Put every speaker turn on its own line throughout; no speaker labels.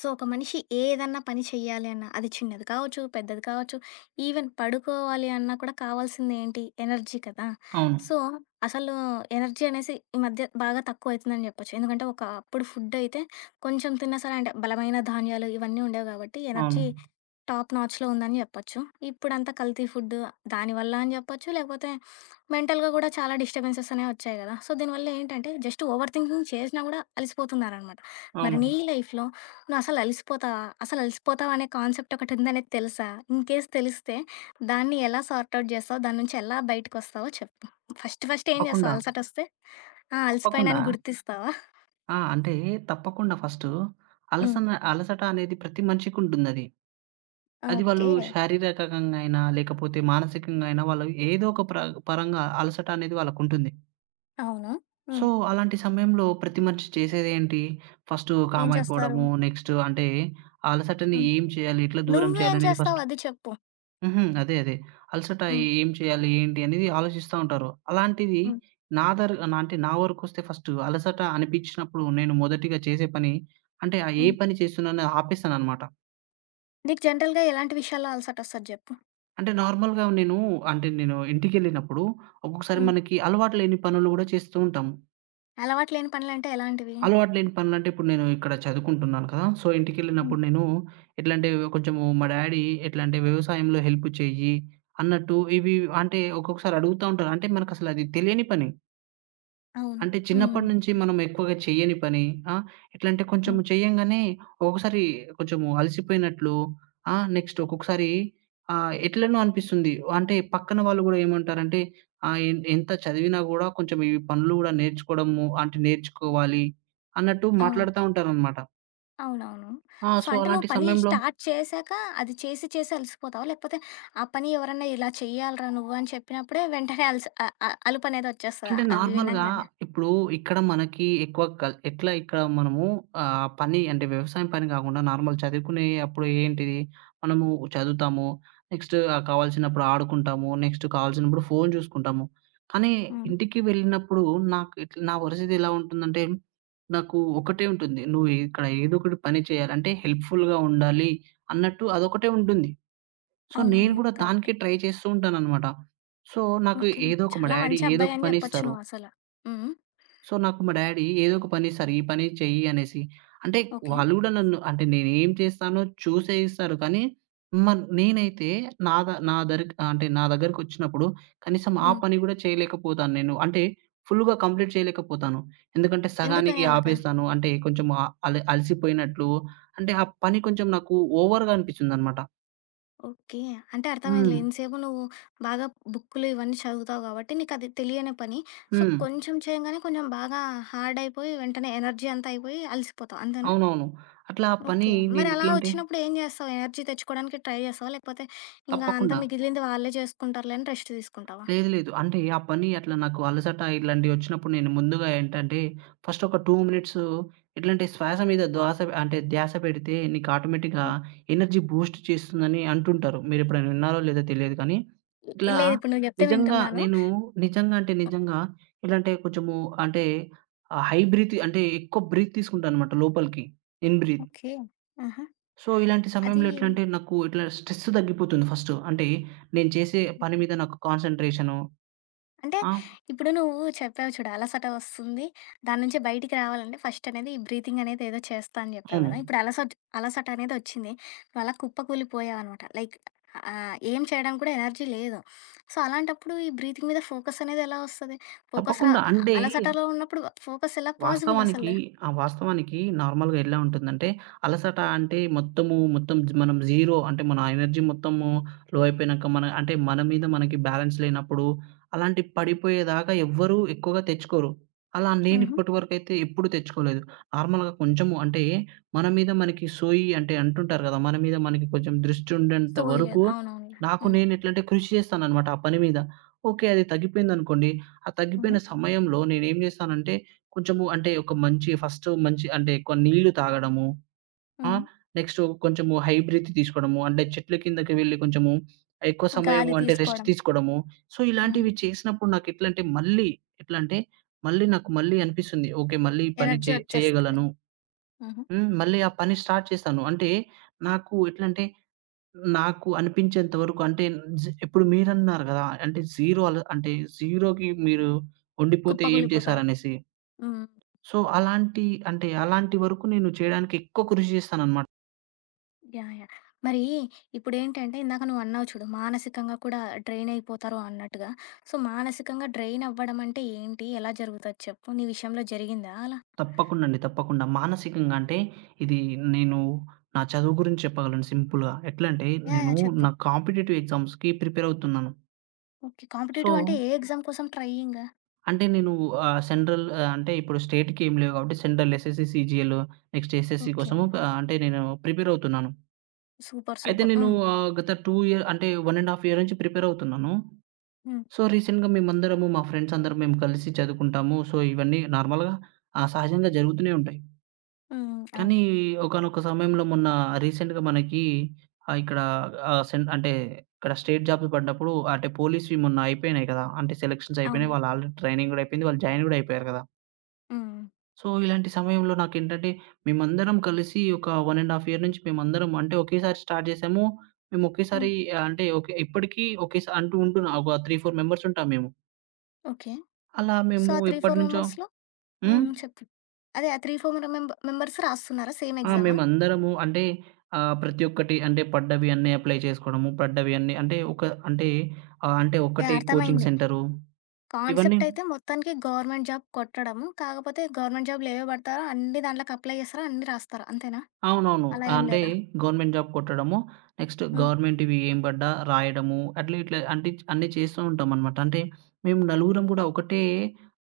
So, ఒక మనిషి ఏదన్నా పని చెయ్యాలి అన్నా, అది చిన్నది కావచ్చు, పెద్దది కావచ్చు, ఈవెన్ పడుకోవాలి అన్నా కూడా కావాల్సిందేంటి? ఎనర్జీ కదా!
అవును.
సో, అసలు ఎనర్జీ అనేసి ఈ మధ్య బాగా తక్కువైతుందని జెప్పొచ్చు. ఎందుకంటే, ఒకప్పుడు ఫుడ్డయితే కొంచెం తిన్నా సరే అంటే బలమైన ధాన్యాలు ఇవన్నీ ఉండేవి గాబట్టి
అవును.
ఎనర్జీ టాప్ నాచ్‌లో ఉందని జెప్పొచ్చు. ఇప్పుడంతా కల్తీ ఫుడ్డు దానివల్ల అని జెప్పొచ్చు, లేకపోతే మెంటల్‌గా గూడా చాలా డిస్టర్బెన్సెస్ అనేవి వచ్చాయి గదా! సో, దీనివల్ల ఏంటంటే, జస్ట్ ఓవర్ థింకింగ్ చేసినా గూడా అలిసిపోతున్నారనమాట. మరి
అవును.
నీ లైఫ్‌లో నువ్వసలు అలిసిపోతావా? అసలు అలిసిపోతావా అనే కాన్సెప్ట్ ఒకటుందనేది తెలుసా? ఇన్ కేస్ తెలిస్తే దాన్ని ఎలా సార్ట్ ఔట్ చేస్తావు? దాని నుంచి ఎలా బయటకొస్తావో చెప్పు? ఫస్ట్ ఫస్ట్ ఏం చేస్తావు
తప్పకుండా.
అలసటొస్తే? ఆ!
తప్పకుండా.
అలసిపోయానని గుర్తిస్తావా?
ఆ! అంటే తప్పకుండా ఫస్టు
హ్మ్.
అలసట అనేది ప్రతి మనిషికుంటుందది.
ఆ!
అది వాళ్ళు
ఓకే.
శారీరకంగా అయినా, లేకపోతే మానసికంగా అయినా వాళ్ళు ఏదో ఒక ప్ర పరంగా అలసట అనేది వాళ్ళకుంటుంది.
అవును. హ్మ్.
సో, అలాంటి సమయంలో ప్రతి మనిషి చేసేదేంటి? ఫస్టు
ఏం చేస్తారు?
కామైపోవడము. నెక్స్ట్ అంటే అలసటని
హ్మ్.
ఏం చేయాలి? ఎట్లా దూరం
నువ్వేం
చేయాలి? అనేది
చేస్తావు
ఫస్ట్
అది చెప్పు?
హుహు. అదే. అదే. అలసట
హ్మ్.
ఏం చేయాలి? ఏంటి? అనేది ఆలోచిస్తా ఉంటారు. అలాంటిది
హ్మ్.
నా దర్ నా అంటే నా వరకొస్తే ఫస్టు అలసట అనిపించినప్పుడు నేను మొదటిగా చేసే పని అంటే ఏ
హ్మ్.
పని చేస్తున్నానో ఆపేస్తాననమాట.
నీకు జనరల్‌గా ఎలాంటి విషయాల్లో అలసటొస్తది జెప్పు?
అంటే నార్మల్‌గా నేను ఇంటికెళ్ళినప్పుడు ఒక్కొక్కసారి
హ్మ్.
మనకి అలవాటు లేని పనులు గూడా చేస్తూ ఉంటాము.
అలవాటు లేని పనులంటే ఎలాంటివి?
అలవాటు లేని పనులంటే ఇప్పుడు నేను ఇక్కడ చదువుకుంటున్నాను కదా! సో,
హ్మ్.
ఇంటికెళ్ళినప్పుడు నేను ఎట్లంటే కొంచెము మా డ్యాడీ ఎట్లంటే "వ్యవసాయంలో హెల్ప్ చెయ్యి" అన్నట్టు ఇవి అంటే ఒక్కొక్కసారి అడుగుతా ఉంటారు. అంటే మనకసలు అది తెలియని పని.
అవును.
అంటే
హ్మ్.
చిన్నప్పటి నుంచి మనం ఎక్కువగా చెయ్యని పని. ఆ! ఎట్లా అంటే కొంచెం
హ్మ్.
చేయంగానే ఒక్కొక్కసారి కొంచెం అలసిపోయినట్లు నెక్స్ట్ ఒక్కొక్కసారి ఎట్లనో అనిపిస్తుంది. అంటే పక్కన వాళ్ళు గూడా ఏమంటారంటే ఆహ్, ఎన్ ఎంత చదివినా గూడా కొంచెం ఈ పనులు గూడా నేర్చుకోవడము అంటే నేర్చుకోవాలి అన్నట్టు
అవును.
మాట్లాడుతా ఉంటారనమాట.
అవునవును. సో,
సో,
అంటే నువ్వు
అలాంటి
పని
సమయంలో
స్టార్ట్ చేశాక అది చేసి చేసి అలసిపోతావా? లేకపోతే ఆ పని ఎవరన్నా ఇలా చెయ్యాలిరా నువ్వు అని చెప్పినప్పుడే వెంటనే అలసి అ అ అలుపనేదొచ్చేస్తదా
అంటే
అవి హ్మ్.
నార్మల్‌గా
వినంగానే?
ఇప్పుడు ఇక్కడ మనకి ఎక్కువ కల్ ఎట్లా ఇక్కడ మనము పని అంటే వ్యవసాయం పని కాకుండా నార్మల్ చదువుకునే అప్పుడు ఏంటిది మనము చదువుతాము. నెక్స్ట్ కావాల్సినప్పుడు ఆడుకుంటాము. నెక్స్ట్ కావాల్సినప్పుడు ఫోను చూసుకుంటాము. కానీ
హ్మ్.
ఇంటికి వెళ్ళినప్పుడు నాకు ఇట్లా నా పరిస్థితి ఎలా ఉంటుందంటే నాకు ఒకటే ఉంటుంది. నువ్వు ఇక్కడ ఏదో ఒకటి పని చేయాలంటే హెల్ప్‌ఫుల్‌గా ఉండాలి అన్నట్టు అదొకటే ఉంటుంది. సో, నేను
అవునవును.
కూడా
కరెక్ట్.
దానికే ట్రై చేస్తూ ఉంటాననమాట. సో, నాకు
ఓకే.
ఏదో ఒక మా
చాలా
డ్యాడీ
మంచి
ఏదో ఒక
అబ్బాయని
పని
చెప్పొచ్చు
ఇస్తారు.
నువ్వసల. హ్మ్.
సో, నాకు మా డ్యాడీ ఏదో ఒక పని ఇస్తారు. ఈ పని చెయ్యి అనేసి. అంటే
ఓకే.
వాళ్ళు గూడా నన్ను అంటే నేనేం చేస్తానో చూసే ఇస్తారు. కానీ నేనైతే నా ద నా దరికి అంటే నా దగ్గరకొచ్చినప్పుడు కనీసం ఆ
హ్మ్.
పని గూడా చేయలేకపోతాను నేను. అంటే ఫుల్‌గా కంప్లీట్ చేయలేకపోతాను. ఎందుకంటే
ఎందుకని
సగానికి
అలాగా?
ఆపేస్తాను. అంటే కొంచెం ఆహ్, అలి అలసిపోయినట్లు. అంటే ఆ పని కొంచెం నాకు ఓవర్‌గా అనిపిచ్చిందనమాట.
ఓకే. అంటే అర్థమైందిలే.
హ్మ్.
ఇంతసేపు నువ్వు బాగా బుక్కులు ఇవన్నీ చదువుతావు కాబట్టి నీకది తెలియని పని. సో,
హ్మ్.
కొంచెం చేయంగానే కొంచెం బాగా హార్డ్ అయిపోయి వెంటనే ఎనర్జీ అంతా అయిపోయి అలసిపోతావు. అంతేనా?
అవునవును. అట్లా ఆ పని
ఓకే. మరి అలా
నేనెట్లంటే
వచ్చినప్పుడు ఏం జేస్తావు? ఎనర్జీ తెచ్చుకోవడానికి ట్రై జేస్తావా? లేకపోతే ఇంగా అంతా
తప్పకుండా.
మిగిలింది వాళ్ళే జేసుకుంటారులే అని రెస్ట్ తీసుకుంటావా?
లేదు. లేదు. అంటే ఆ పని అట్లా నాకు అలసట ఇట్లాంటివొచ్చినప్పుడు నేను ముందుగా ఏంటంటే, ఫస్ట్ ఒక 2 మినిట్స్ ఎట్లంటే శ్వాస మీద ద్వాస అంటే ధ్యాస పెడితే నీకు ఆటోమేటిక్‌గా
హ్మ్.
ఎనర్జీ బూస్ట్ చేస్తుందని అంటుంటారు. మీరెప్పుడైనా విన్నారో లేదో తెలియదు కానీ, ఇట్లా
లేదు, ఇప్పుడు నువ్వు జెప్తే
నిజంగా
వింటున్నాను.
నేను నిజంగా ఎలా అంటే కొంచెము అంటే ఆహ్, హై బ్రీత్ అంటే ఎక్కువ బ్రీత్ తీసుకుంటానన్నమాట లోపలికి. In breath.
ఓకే. ఆహా!
సో, ఇలాంటి
అది
సమయంలో ఎట్లంటే నాకు ఇట్లా స్ట్రెస్ తగ్గిపోతుంది ఫస్ట్. అంటే నేను చేసే పని మీద నాకు కాన్సంట్రేషను.
అంటే
ఆ!
ఇప్పుడు నువ్వు చెప్పావు చూడు అలసట వస్తుంది. దాని నుంచి బయటికి రావాలంటే ఫస్ట్ అనేది ఈ బ్రీతింగ్ అనేది ఏదో చేస్తా అని చెప్పావు
అవును.
గదా! ఇప్పుడు అలసట అలసట అనేది వచ్చింది. నువ్వు అలా కుప్పకూలిపోయావనమాట. లైక్ ఏం చేయడానికి కూడా ఎనర్జీ లేదు. సో, అలాంటప్పుడు ఈ బ్రీతింగ్ మీద ఫోకస్ అనేది ఎలా వస్తది? ఫోకస్ రా
తప్పకుండా. అంటే, హ్మ్.
అలసటలో ఉన్నప్పుడు ఫోకస్ ఎలా పాసిబుల్
వాస్తవానికి
అసలు?
వాస్తవానికి నార్మల్‌గా ఎలా ఉంటుందంటే, అలసట అంటే మొత్తం జి మనం జీరో అంటే మన ఎనర్జీ మొత్తము లో అయిపోయినాక మన మీద మనకి బ్యాలెన్స్ లేనప్పుడు, అలాంటి పడిపోయేదాకా ఎవ్వరూ ఎక్కువగా తెచ్చుకోరు. అలా నేను
హుహు.
ఇప్పటి వరకైతే ఎప్పుడు తెచ్చుకోలేదు. నార్మల్‌గా కొంచెము అంటే మన మీద మనకి సోయి అంటే అంటుంటారు కదా! మన మీద మనకి కొంచెం దృష్టి ఉండేంత
సోయలేదు.
వరకు
అవునవునులే.
నాకు
హ్మ్.
నేను ఎట్లంటే కృషి చేస్తాననమాట ఆ పని మీద. ఓకే. అది తగ్గిపోయిందనుకోండి, ఆ
హుహు.
తగ్గిపోయిన సమయంలో నేనేం చేస్తానంటే కొంచెము అంటే ఒక మంచి ఫస్ట్ మంచి అంటే ఎక్కువ నీళ్లు తాగడము. ఆ!
హ్మ్.
నెక్స్టు కొంచెము హై బ్రీత్ తీసుకోవడము. అంటే చెట్ల కిందకి వెళ్లి కొంచెము ఎక్కువ సమయము
గాలి
అంటే రెస్ట్
తీసుకోవడం.
తీసుకోవడము. సో,
హ్మ్.
ఇలాంటివి చేసినప్పుడు నాకెట్లంటే ఎట్లంటే మళ్ళీ నాకు మళ్ళీ అనిపిస్తుంది. ఓకే. మళ్ళీ ఈ పని
ఎనర్జీ వచ్చేస్తది.
చేయగలను.
హుహు.
మళ్ళీ ఆ పని స్టార్ట్ చేస్తాను. అంటే నాకు ఎట్లంటే నాకు అనిపించేంత వరకు అంటే ఇప్పుడు మీరన్నారు గదా! అంటే 0 అల అంటే 0కి మీరు ఉండిపోతే ఏం
కుప్పకూలిపోతారు.
చేశారనేసి.
హ్మ్.
సో, అలాంటి వరకు నేను చేయడానికి ఎక్కువ కృషి చేస్తాననమాట.
యాహ్! యాహ్! మరి ఇప్పుడేంటంటే ఇందాక నువ్వు అన్నావు చూడు, మానసికంగా కూడా డ్రైన్ అయిపోతారు అన్నట్టుగా. సో, మానసికంగా డ్రైన్ అవ్వడం అంటే ఏంటి? ఎలా జరుగుతది చెప్పు? నీ విషయంలో జరిగిందా అలా?
తప్పకుండా అండి. తప్పకుండా. మానసికంగా అంటే, ఇది నేను నా చదువు గురించి చెప్పగలను సింపుల్‌గా. ఎట్లంటే,
యాహ్! యాహ్!
నేను
చెప్పు.
నా కాంపిటీటివ్ ఎగ్జామ్స్‌కి ప్రిపేర్ అవుతున్నాను.
ఓకే.
సో,
కాంపిటీటివ్ అంటే ఏ ఎగ్జామ్ కోసం ట్రయింగా?
అంటే నేను ఆహ్, సెంట్రల్ ఆహ్, అంటే ఇప్పుడు స్టేట్‌కి ఏం లేవు కాబట్టి, central SSC, CGL, next SSC
okay.
కోసము ఆహ్, అంటే నేను ప్రిపేర్ అవుతున్నాను.
సూపర్.
అయితే
సూపర్.
నేను
హ్మ్.
గత 2 ఇయర్ అంటే 1 ½ ఇయర్ నుంచి ప్రిపేర్ అవుతున్నాను.
హ్మ్.
సో, రీసెంట్‌గా మా ఫ్రెండ్స్ అందరం మేము కలిసి చదువుకుంటాము. సో, ఇవన్నీ నార్మల్‌గా సహజంగా జరుగుతూనే ఉంటాయి.
హ్మ్.
కానీ
అవును.
ఒకానొక సమయంలో మొన్న రీసెంట్‌గా మనకి ఇక్కడ ఆహ్, సెన్ అంటే ఇక్కడ స్టేట్ జాబ్స్ పడ్డప్పుడు అంటే పోలీస్‌వి మొన్న అయిపోయినాయి కదా! అంటే సెలక్షన్స్ అయిపోయినాయి.
అవును.
వాళ్ళు ఆల్రెడీ ట్రైనింగ్ గూడా అయిపోయింది. వాళ్ళు జాయిన్ గూడా అయిపోయారు కదా!
హ్మ్.
సో, ఇలాంటి సమయంలో నాకేంటంటే మేమందరం కలిసి ఒక 1 ½ ఇయర్ నుంచి మేమందరం అంటే ఒకేసారి స్టార్ట్ చేసాము. మేము
హ్మ్.
ఒకేసారి ఆహ్, అంటే ఓకే ఇప్పటికి ఒకేసా అంటూ ఉంటున్నా ఒక 3, 4 మెంబర్స్ ఉంటాం మేము.
ఓకే.
అలా
సో,
మేము
ఆ 3, 4
ఎప్పటినుంచో
మెంబర్స్‌లో
హ్మ్.
హ్మ్. చెప్పు. అదే ఆ 3, 4 మెంబర్స్ రాస్తున్నారా సేమ్
ఆ!
ఎగ్జామా?
మేమందరము అంటే ప్రతి ఒక్కటి అంటే పడ్డవి అన్నీ అప్లై చేసుకోవడము, పడ్డవి అన్నీ అంటే ఒక అంటే ఆహ్, అంటే
యాహ్!
ఒకటి కోచింగ్
అర్థమైంది.
సెంటరు ఇవన్నీ
కాన్సెప్ట్ అయితే మొత్తానికి గవర్నమెంట్ జాబ్ కొట్టడము. కాకపోతే గవర్నమెంట్ జాబ్‌లో ఏవేవి పడతారో అన్ని దాంట్లోకి అప్లై చేస్తారా? అన్ని రాస్తారా? అంతేనా?
అవునవును.
అలా ఏం
అంటే
లేదా?
గవర్నమెంట్ జాబ్ కొట్టడము, నెక్స్ట్
హ్మ్.
గవర్నమెంట్‌వి ఏం పడ్డా రాయడము అట్లా ఇట్లా అంటే అన్నీ చేస్తూ ఉంటామనమాట. అంటే మేము నలుగురం కూడా ఒకటే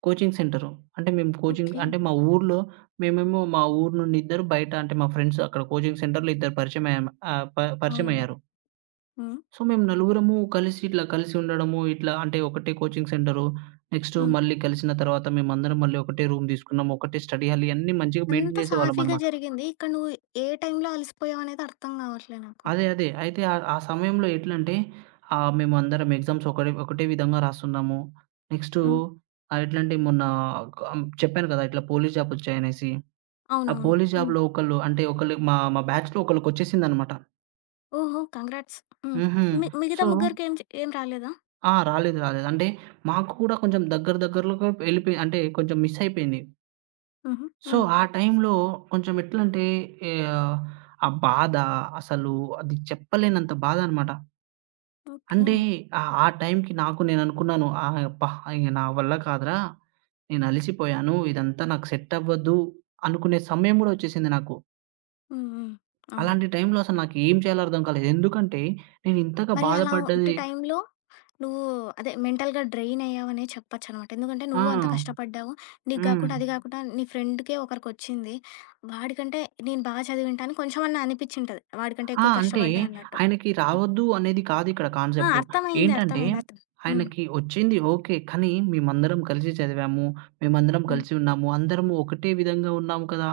కోచింగ్ సెంటరు. అంటే మేము కోచింగ్
ఓకే.
అంటే మా ఊర్లో మేమేమో మా ఊరు నుండి ఇద్దరు బయట అంటే మా ఫ్రెండ్స్ అక్కడ కోచింగ్ సెంటర్‌లో ఇద్దరు పరిచయం అయ్యాం ఆహ్, ప
అవునవును.
పరిచయమయ్యారు.
హ్మ్.
సో, మేము నలుగురము కలిసి ఇట్లా కలిసి ఉండడము, ఇట్లా అంటే ఒకటే కోచింగ్ సెంటరు. నెక్స్ట్
హ్మ్.
మళ్ళీ కలిసిన తర్వాత మేమందరం మళ్ళీ ఒకటే రూమ్ తీసుకున్నాము. ఒకటే స్టడీ హాల్ ఇయన్నీ మంచిగా
అంత
మెయింటైన్
సాఫీగా
చేసేవాళ్ళమనమాట.
జరిగింది. ఇక్కడ నువ్వు ఏ టైంలో అలసిపోయావనేది అర్థం కావట్లే నాకు.
అదే అదే. అయితే ఆ ఆ సమయంలో ఎట్లంటే మేమందరం ఎగ్జామ్స్ ఒకటే విధంగా రాస్తున్నాము. నెక్స్టు
హ్మ్.
ఆహ్, ఎట్లంటే మొన్న చెప్పాను కదా! ఇట్లా పోలీస్ జాబ్ వచ్చాయనేసి. ఆ
అవునవును.
పోలీస్
హ్మ్.
జాబ్‌లో ఒకళ్ళు మా మా బ్యాచ్‌లో ఒకళ్ళకొచ్చేసిందనమాట.
ఓహో! కంగ్రాట్స్. హ్మ్.
హుహు.
మిగతా
సో
ముగ్గురికి ఏం రాలేదా?
ఆ! రాలేదు. రాలేదు. అంటే మాకు కూడా కొంచెం దగ్గరలోగా వెళ్ళిపోయి అంటే కొంచెం మిస్ అయిపోయింది.
హుహు.
సో,
హ్మ్.
ఆ టైంలో కొంచెం ఎట్లంటే ఆహ్, ఆ బాధ అసలు అది చెప్పలేనంత బాధనమాట.
ఓకే.
అంటే ఆ టైంకి నాకు నేననుకున్నాను. అబ్బా! ఇగ నా వల్ల కాదురా! నేను అలిసిపోయాను. ఇదంతా నాకు సెట్ అవ్వదు అనుకునే సమయం కూడా వచ్చేసింది నాకు.
హ్మ్. హ్మ్. అవును.
అలాంటి టైంలో అసలు నాకు ఏం చేయాలో అర్థం కాలేదు. ఎందుకంటే నేను ఇంతగా
మరి అలా ఇట్టి
బాధపడ్డది.
టైంలో నువ్వు అదే మెంటల్‌గా డ్రెయిన్ అయ్యావనే చెప్పొచ్చనమాట. ఎందుకంటే
ఆ!
నువ్వు అంత కష్టపడ్డావు. నీకు
హ్మ్.
గాకుండా అది గాకుండా నీ ఫ్రెండ్‌కే ఒకరికొచ్చింది. వాడికంటే నేను బా చదివింటా అని కొంచెమన్నా అనిపిచ్చింటది. వాడికంటే
ఆ!
ఎక్కువ
అంటే
కష్టపడ్డా అన్నట్టు.
ఆయనకి
హ్మ్.
రావద్దు అనేది కాదిక్కడ
ఆ!
కాన్సెప్టు.
అర్థమైంది.
ఏంటంటే
అర్థమైంది. అర్థం హ్మ్.
ఆయనకి వచ్చింది ఓకే. కానీ మేమందరం కలిసి చదివాము. మేమందరం
హ్మ్.
కలిసి ఉన్నాము. అందరము ఒకటే విధంగా ఉన్నాము కదా!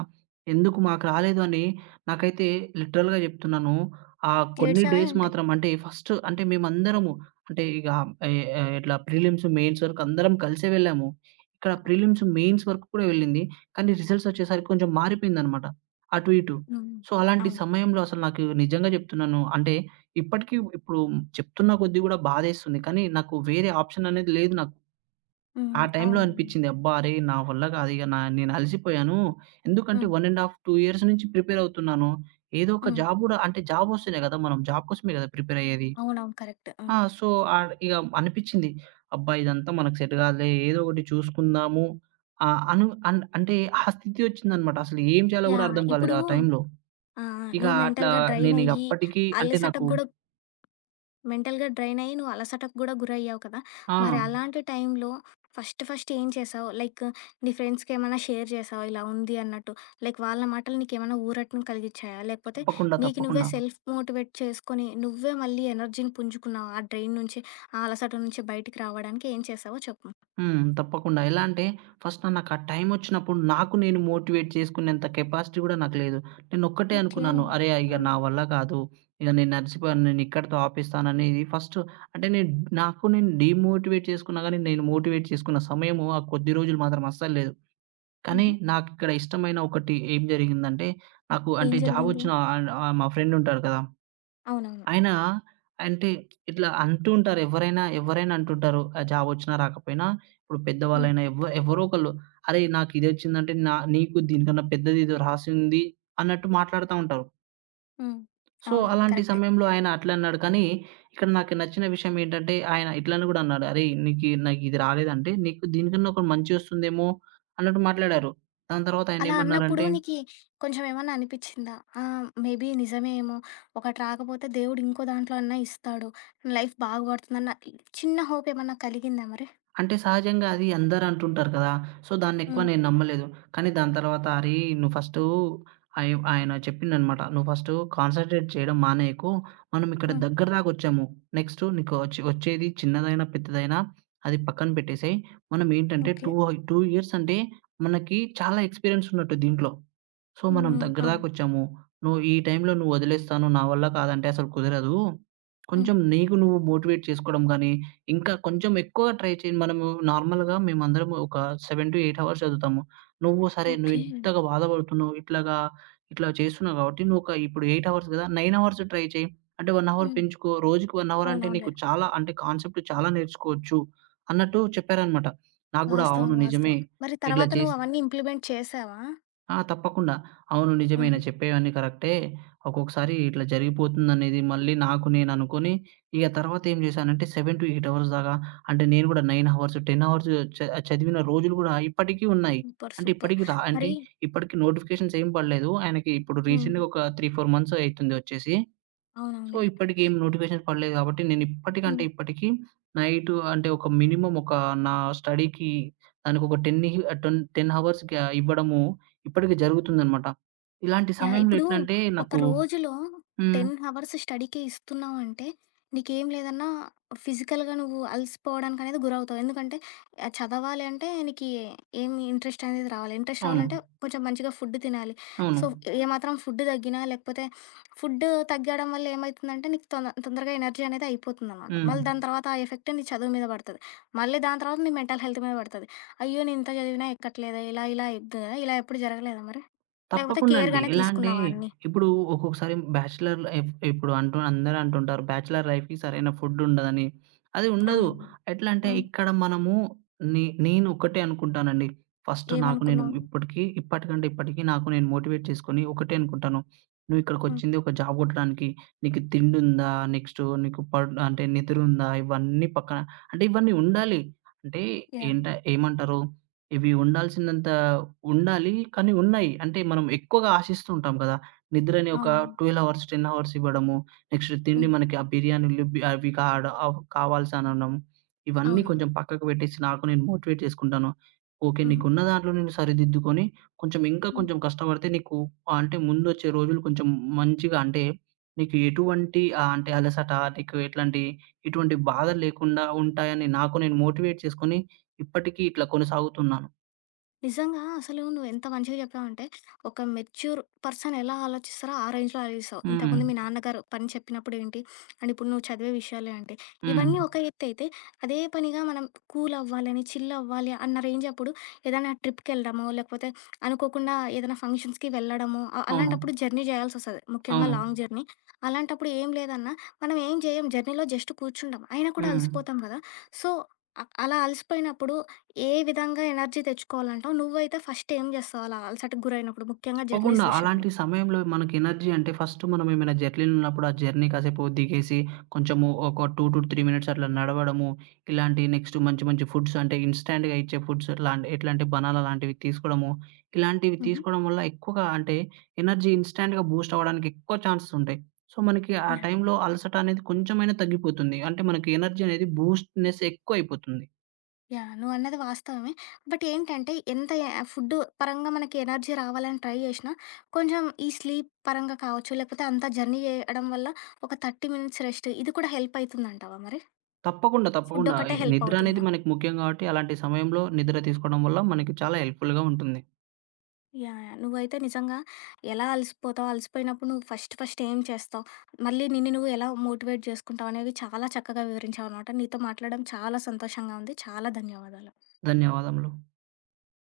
ఎందుకు మాకు రాలేదు అని నాకైతే లిటరల్‌గా చెప్తున్నాను. ఆ కొన్ని
ఏడ్చావా
డేస్
ఏంటి?
మాత్రం అంటే ఫస్ట్ అంటే మేమందరము అంటే ఇక ఎ ఎ ఇట్లా ప్రిలిమ్స్, మెయిన్స్ వరకు అందరం కలిసే వెళ్ళాము. ఇక్కడ
హ్మ్.
ప్రిలిమ్స్, మెయిన్స్ వరకు కూడా వెళ్ళింది. కానీ రిజల్ట్స్ వచ్చేసరికి కొంచెం మారిపోయిందనమాట. అటు ఇటు.
హ్మ్.
సో, అలాంటి
అవును.
సమయంలో అసలు నాకు నిజంగా చెప్తున్నాను. అంటే ఇప్పుడు చెప్తున్న కొద్దీ గూడా బాధేస్తుంది. కానీ నాకు వేరే ఆప్షన్ అనేది లేదు నాకు. ఆ
హ్మ్.
టైంలో
అవునండి.
అనిపిచ్చింది. అబ్బా! అరే! నా వల్ల కాదు ఇగ నేను అలసిపోయాను. ఎందుకంటే
హ్మ్.
1 ½ 2 ఇయర్స్ నుంచి ప్రిపేర్ అవుతున్నాను. ఏదో ఒక
హ్మ్.
జాబ్ గూడా అంటే జాబ్ వస్తేనే కదా! మనం జాబ్ కోసమే కదా! ప్రిపేర్ అయ్యేది.
అవునవును. కరెక్ట్. హ్మ్.
ఆ! సో, ఆహ్, ఇగ అనిపిచ్చింది. అబ్బా! ఇదంతా మనకు సెట్ కాదులే. ఏదో ఒకటి చూసుకుందాము. ఆహ్, అను అన్ అంటే ఆ స్థితి వచ్చిందనమాట. అసలు ఏం చేయాలో గూడా
యాహ్! హ్మ్.
అర్థం
ఇప్పుడు
కాలేదు ఆ టైంలో.
ఆ! ఆ!
ఇక
నువ్వు
అట్లా
మెంటల్‌గా డ్రైన్
నేనిగ
అయ్యి
అప్పటికి అంటే
అలసటకు
నాకు
గూడా మెంటల్‌గా డ్రైన్ అయ్యి నువ్వు అలసటకు గూడా గురయ్యావు కదా!
ఆ!
మరి అలాంటి టైంలో ఫస్ట్ ఫస్ట్ ఏం చేశావు? లైక్ నీ ఫ్రెండ్స్‌కేమైనా షేర్ చేశావా ఇలా ఉంది అన్నట్టు? లైక్ వాళ్ళ మాటలు నీకేమైనా ఊరటను కలిగించాయా? లేకపోతే
తప్పకుండా.
నీకు నువ్వే
తప్పకుండా.
సెల్ఫ్ మోటివేట్ చేసుకొని నువ్వే మళ్ళీ ఎనర్జీని పుంజుకున్నావా? ఆ డ్రైన్ నుంచి, ఆ అలసట నుంచి బయటికి రావడానికి ఏం చేశావో చెప్పు?
హ్మ్. తప్పకుండా. ఎలా అంటే ఫస్ట్ నాకు ఆ టైం వచ్చినప్పుడు నాకు నేను మోటివేట్ చేసుకునేంత కెపాసిటీ గూడా నాకు లేదు. నేనొక్కటే
ఓకే.
అనుకున్నాను. అరే! ఇగ
ఆ!
నా వల్ల కాదు. ఇగ నేను అలసిపోయాను. నేనిక్కడితో ఆపేస్తాననేది ఫస్ట్. అంటే నేను నాకు నేను డీమోటివేట్ చేసుకున్నా గానీ, నేను మోటివేట్ చేసుకున్న సమయము ఆ కొద్ది రోజులు మాత్రం అస్సలు లేదు. కానీ
హుహు.
నాకిక్కడ ఇష్టమైన ఒకటి ఏం జరిగిందంటే నాకు
ఏం
అంటే జాబ్
జరిగింది?
వచ్చిన ఆహ్, ఆహ్, మా ఫ్రెండ్ ఉంటాడు కదా!
అవునవును.
ఆయన అంటే ఇట్లా అంటూ ఉంటారు. ఎవరైనా అంటుంటారు. జాబొచ్చినా రాకపోయినా ఇప్పుడు
హ్మ్.
పెద్దవాళ్ళైనా ఎవరో ఒకళ్ళు "అరేయ్! నాకిదొచ్చిందంటే నీకు దీనికన్నా పెద్దదేదో రాసుంది" అన్నట్టు మాట్లాడుతా ఉంటారు.
హ్మ్.
సో,
అవునవును.
అలాంటి
కరెక్టే.
సమయంలో ఆయన అట్లన్నాడు. కానీ ఇక్కడ నాకు నచ్చిన విషయం ఏంటంటే ఆయన ఇట్లని గూడా అన్నాడు. "అరేయ్! నాకిది రాలేదంటే నీకు దీనికన్నా ఒకటి మంచిగొస్తుందేమో" అన్నట్టు మాట్లాడారు. దాని తర్వాత
అలా అన్నప్పుడు
ఆయనేమన్నారంటే
నీకి కొంచెం ఏమన్నా అనిపిచ్చిందా? మేబీ నిజమేమో! ఒకటి రాకపోతే దేవుడు ఇంకో దాంట్లో అన్నా ఇస్తాడు. లైఫ్ బాగుపడుతుందన్న చిన్న హోప్ ఏమన్నా కలిగిందా మరి?
అంటే సహజంగా అది అందరూ అంటుంటారు కదా! సో, దాన్నెక్కువ
హ్మ్.
నేను నమ్మలేదు. కానీ దాని తర్వాత అరేయ్! నువ్వు ఫస్టు ఆయ ఆయన చెప్పిండనమాట. "నువ్వు ఫస్టు కాన్సంట్రేట్ చేయడం మానేయకు. మనం ఇక్కడ
హ్మ్.
దగ్గర దాకొచ్చాము. నెక్స్టు నీకు వచ్చి వచ్చేది చిన్నదైనా, పెద్దదైనా అది పక్కన పెట్టేసేయి. మనం ఏంటంటే
ఓకే.
2 ఇయర్స్ అంటే మనకి చాలా ఎక్స్‌పీరియన్స్ ఉన్నట్టు దీంట్లో. సో,
హ్మ్.
మనం
హ్మ్.
దగ్గర
అవును.
దాకొచ్చాము. నువ్వు ఈ టైంలో నువ్వు వదిలేస్తాను, నా వల్ల కాదంటే అసలు కుదరదు.
హ్మ్.
కొంచెం నీకు నువ్వు మోటివేట్ చేసుకోవడం గానీ, ఇంకా కొంచెం ఎక్కువ ట్రై చేయండి. మనము నార్మల్‌గా మేమందరము ఒక 7-8 అవర్స్ చదువుతాము. నువ్వు సరే నువ్వు
ఓకే.
ఇంతగా బాధపడుతున్నావు. ఇట్లా చేస్తున్నావు కాబట్టి నువ్వు ఒక ఇప్పుడు 8 అవర్స్ కదా! 9 అవర్స్ ట్రై చేయి. అంటే 1 అవర్
హ్మ్.
పెంచుకో. రోజుకి 1 అవర్ అంటే
అవునవునులే.
నీకు చాలా అంటే కాన్సెప్ట్ చాలా నేర్చుకోవచ్చు అన్నట్టు చెప్పారనమాట. నాకు గూడా
వాస్తవం.
అవును
వాస్తవం.
నిజమే.
మరి
ఇట్లా
తర్వాత నువ్వు
చేస్తే
అవన్నీ ఇంప్లిమెంట్ చేశావా?
ఆ! తప్పకుండా. అవును. నిజమేనే
హుహు.
చెప్పేవన్నీ కరెక్టే. ఒక్కొక్కసారి ఇట్లా జరిగిపోతుందనేది మళ్ళీ నాకు నేను అనుకోని, ఇగ తర్వాత ఏం చేశానంటే 7-8 అవర్స్ దాకా అంటే నేను కూడా 9 అవర్స్, 10 అవర్స్ చ చదివిన రోజులు కూడా ఇప్పటికీ ఉన్నాయి.
సూపర్.
అంటే
సూపర్.
ఇప్పటికి రా అంటే
మరి
ఇప్పటికి నోటిఫికేషన్స్ ఏం పడలేదు. ఆయనకి ఇప్పుడు
హ్మ్.
రీసెంట్‌గా ఒక 3, 4 మంత్స్ అయితుంది వచ్చేసి. సో,
అవునవునులే.
ఇప్పటికేం నోటిఫికేషన్స్ పడలేదు గాబట్టి,
హ్మ్.
ఇప్పటికి నైటు అంటే, ఒక మినిమమ్ ఒక నా స్టడీకి దానికొక 10 హి ఆహ్, టొన్ 10 హవర్స్ గ్యా ఇవ్వడము ఇప్పటికి జరుగుతుందనమాట. ఇలాంటి
యాహ్!
సమయంలో
ఇప్పుడు
ఎట్లంటే
ఒక
నాకు
రోజులో 10
హ్మ్.
అవర్స్ స్టడీకే ఇస్తున్నావు అంటే, నీకేం లేదన్నా ఫిజికల్‌గా నువ్వు అలసిపోవడానికనేది గురవుతావు. ఎందుకంటే చదవాలి అంటే నీకి ఏమి ఇంట్రెస్ట్ అనేది రావాలి. ఇంట్రెస్ట్ రావాలంటే
అవును.
కొంచెం మంచిగా ఫుడ్ తినాలి.
అవును.
సో, ఏమాత్రం ఫుడ్ తగ్గినా లేకపోతే ఫుడ్ తగ్గడం వల్ల ఏమైతుందంటే నీకు తొందరగా ఎనర్జీ అనేది అయిపోతుందనమాట.
హ్మ్.
మళ్ళీ దాని తర్వాత ఆ ఎఫెక్ట్ నీ చదువు మీద పడతది. మళ్ళీ దాని తర్వాత నీ మెంటల్ హెల్త్ మీద పడతది. అయ్యో! నేను ఇంత చదివినా ఎక్కట్లేదా ఇలా ఇలా అయిద్ది కదా! ఇలా ఎప్పుడు జరగలేదా మరి? లేకపోతే
తప్పకుండా అండి.
కేర్‌గానే
ఎలా అంటే
తీసుకున్నావా అన్నీ?
ఇప్పుడు ఒక్కొక్కసారి బ్యాచిలర్ లైఫ్ ఇప్పుడు అంటూ అందరూ అంటుంటారు బ్యాచిలర్ లైఫ్‌కి సరైన ఫుడ్ ఉండదని. అది ఉండదు.
అవునవును.
ఎట్లా అంటే
హ్మ్.
ఇక్కడ మనము నే నేను ఒక్కటే అనుకుంటానండి. ఫస్ట్ నాకు నేను
ఏమనుకున్నావు?
ఇప్పటికి నాకు నేను మోటివేట్ చేసుకొని ఒకటే అనుకుంటాను. నువ్వు
హ్మ్.
ఇక్కడికొచ్చింది ఒక జాబ్ కొట్టడానికి. నీకు తిండుందా? నెక్స్ట్ నీకు పడ్ అంటే నిద్రుందా? ఇవన్నీ ఉండాలి. అంటే
యాహ్!
ఏంట ఏమంటారు? ఇవి ఉండాల్సినంత ఉండాలి. కానీ ఉన్నాయి. అంటే మనం ఎక్కువగా ఆశిస్తూ ఉంటాం కదా! నిద్రని ఒక
అవునవును.
12 అవర్స్, 10 అవర్స్ ఇవ్వడము. నెక్స్ట్ తిండి
హ్మ్.
మనకి ఆ బిర్యానీలు బి అవి కాడ అవ్ కావాల్సనడం. ఇవన్నీ
అవునవును.
కొంచెం పక్కకు పెట్టేసి నాకు నేను మోటివేట్ చేసుకుంటాను. ఓకే.
హుహు.
నీకున్న దాంట్లో నేను సరిదిద్దుకొని కొంచెం ఇంకా
హ్మ్.
కొంచెం కష్టపడితే నీకు ఆ అంటే ముందొచ్చే రోజులు కొంచెం మంచిగా అంటే నీకు ఎటువంటి ఆహ్, అంటే అలసట నీకు ఎట్లాంటి ఎటువంటి బాధలు లేకుండా ఉంటాయని నాకు నేను మోటివేట్ చేసుకొని ఇప్పటికి ఇట్లా కొనసాగుతున్నాను.
నిజంగా అసలు నువ్వు ఎంత మంచిగా చెప్పావంటే, ఒక మెచ్యూర్ పర్సన్ ఎలా ఆలోచిస్తారో ఆ రేంజ్‌లో ఆలోచిస్తావు.
హ్మ్.
ఇంతకుముందు మీ నాన్నగారు పని చెప్పినప్పుడు ఏంటి, అండ్ ఇప్పుడు నువ్వు చదివే విషయాలే అంటే,
హ్మ్.
ఇవన్నీ ఒక ఎత్తైతే, అదే పనిగా మనం కూల్ అవ్వాలని, చిల్ అవ్వాలి అన్న రేంజ్ అప్పుడు ఏదైనా ట్రిప్‌కెళ్ళడమో, లేకపోతే అనుకోకుండా ఏదైనా ఫంక్షన్స్‌కి వెళ్ళడమో,
అవును.
అలాంటప్పుడు జర్నీ చేయాల్సొస్తది. ముఖ్యంగా
అవును.
Long journey. అలాంటప్పుడు ఏం లేదన్నా మనం ఏం చేయం జర్నీలో జస్ట్ కూర్చుంటాం. అయినా కూడా
హ్మ్.
అలసిపోతాం కదా! సో, అలా అలసిపోయినప్పుడు ఏ విధంగా ఎనర్జీ తెచ్చుకోవాలంటావు? నువ్వైతే ఫస్ట్ ఏం చేస్తావు అలా అలసటకు గురైనప్పుడు? ముఖ్యంగా
తప్పకుండా.
జర్నీస్ విషయంలో.
అలాంటి సమయంలో మనకి ఎనర్జీ అంటే ఫస్ట్ మనం ఏమైనా జర్నీలో ఉన్నప్పుడు ఆ జర్నీ కాసేపు దిగేసి కొంచెము ఒక 2-3 మినిట్స్ అట్లా నడవడము, ఇలాంటి నెక్స్ట్ మంచి మంచి ఫుడ్స్ అంటే ఇన్‌స్టాంట్‌గా ఇచ్చే ఫుడ్స్ లాంటి ఎట్లా అంటే బనానా లాంటివి తీసుకోవడము, ఇలాంటివి
హుహు.
తీసుకోవడం వల్ల ఎక్కువగా అంటే ఎనర్జీ ఇన్‌స్టాంట్‌గా బూస్ట్ అవ్వడానికి ఎక్కువ ఛాన్సెస్ ఉంటాయి. సో, మనకి ఆ
యాహ్!
టైంలో అలసట అనేది కొంచెమైనా తగ్గిపోతుంది. అంటే మనకి ఎనర్జీ అనేది బూస్ట్‌నెస్ ఎక్కువైపోతుంది.
యాహ్! నువ్వన్నది వాస్తవమే. బట్ ఏంటంటే ఎంత ఫుడ్ పరంగా మనకి ఎనర్జీ రావాలని ట్రై చేషినా, కొంచెం ఈ స్లీప్ పరంగా కావచ్చు, లేకపోతే అంతా జర్నీ చేయడం వల్ల ఒక 30 మినిట్స్ రెస్ట్ ఇది కూడా హెల్ప్ అయితుందంటావా మరి? ఫుడ్
తప్పకుండా.
ఒకటే
ఈ
హెల్ప్
నిద్ర
అవుతుందా?
అనేది మనకి ముఖ్యం గాబట్టి, అలాంటి సమయంలో నిద్ర తీసుకోవడం వల్ల మనకి చాలా హెల్ప్‌ఫుల్‌గా ఉంటుంది.
యాహ్! యాహ్! నువ్వైతే నిజంగా ఎలా అలసిపోతావు, అలసిపోయినప్పుడు నువ్వు ఫస్ట్ ఫస్ట్ ఏం చేస్తావు, మళ్ళీ నిన్ను నువ్వు ఎలా మోటివేట్ జేసుకుంటావు అనేవి చాలా చక్కగా వివరించావనమాట. నీతో మాట్లాడడం చాలా సంతోషంగా ఉంది. చాలా ధన్యవాదాలు.
ధన్యవాదములు.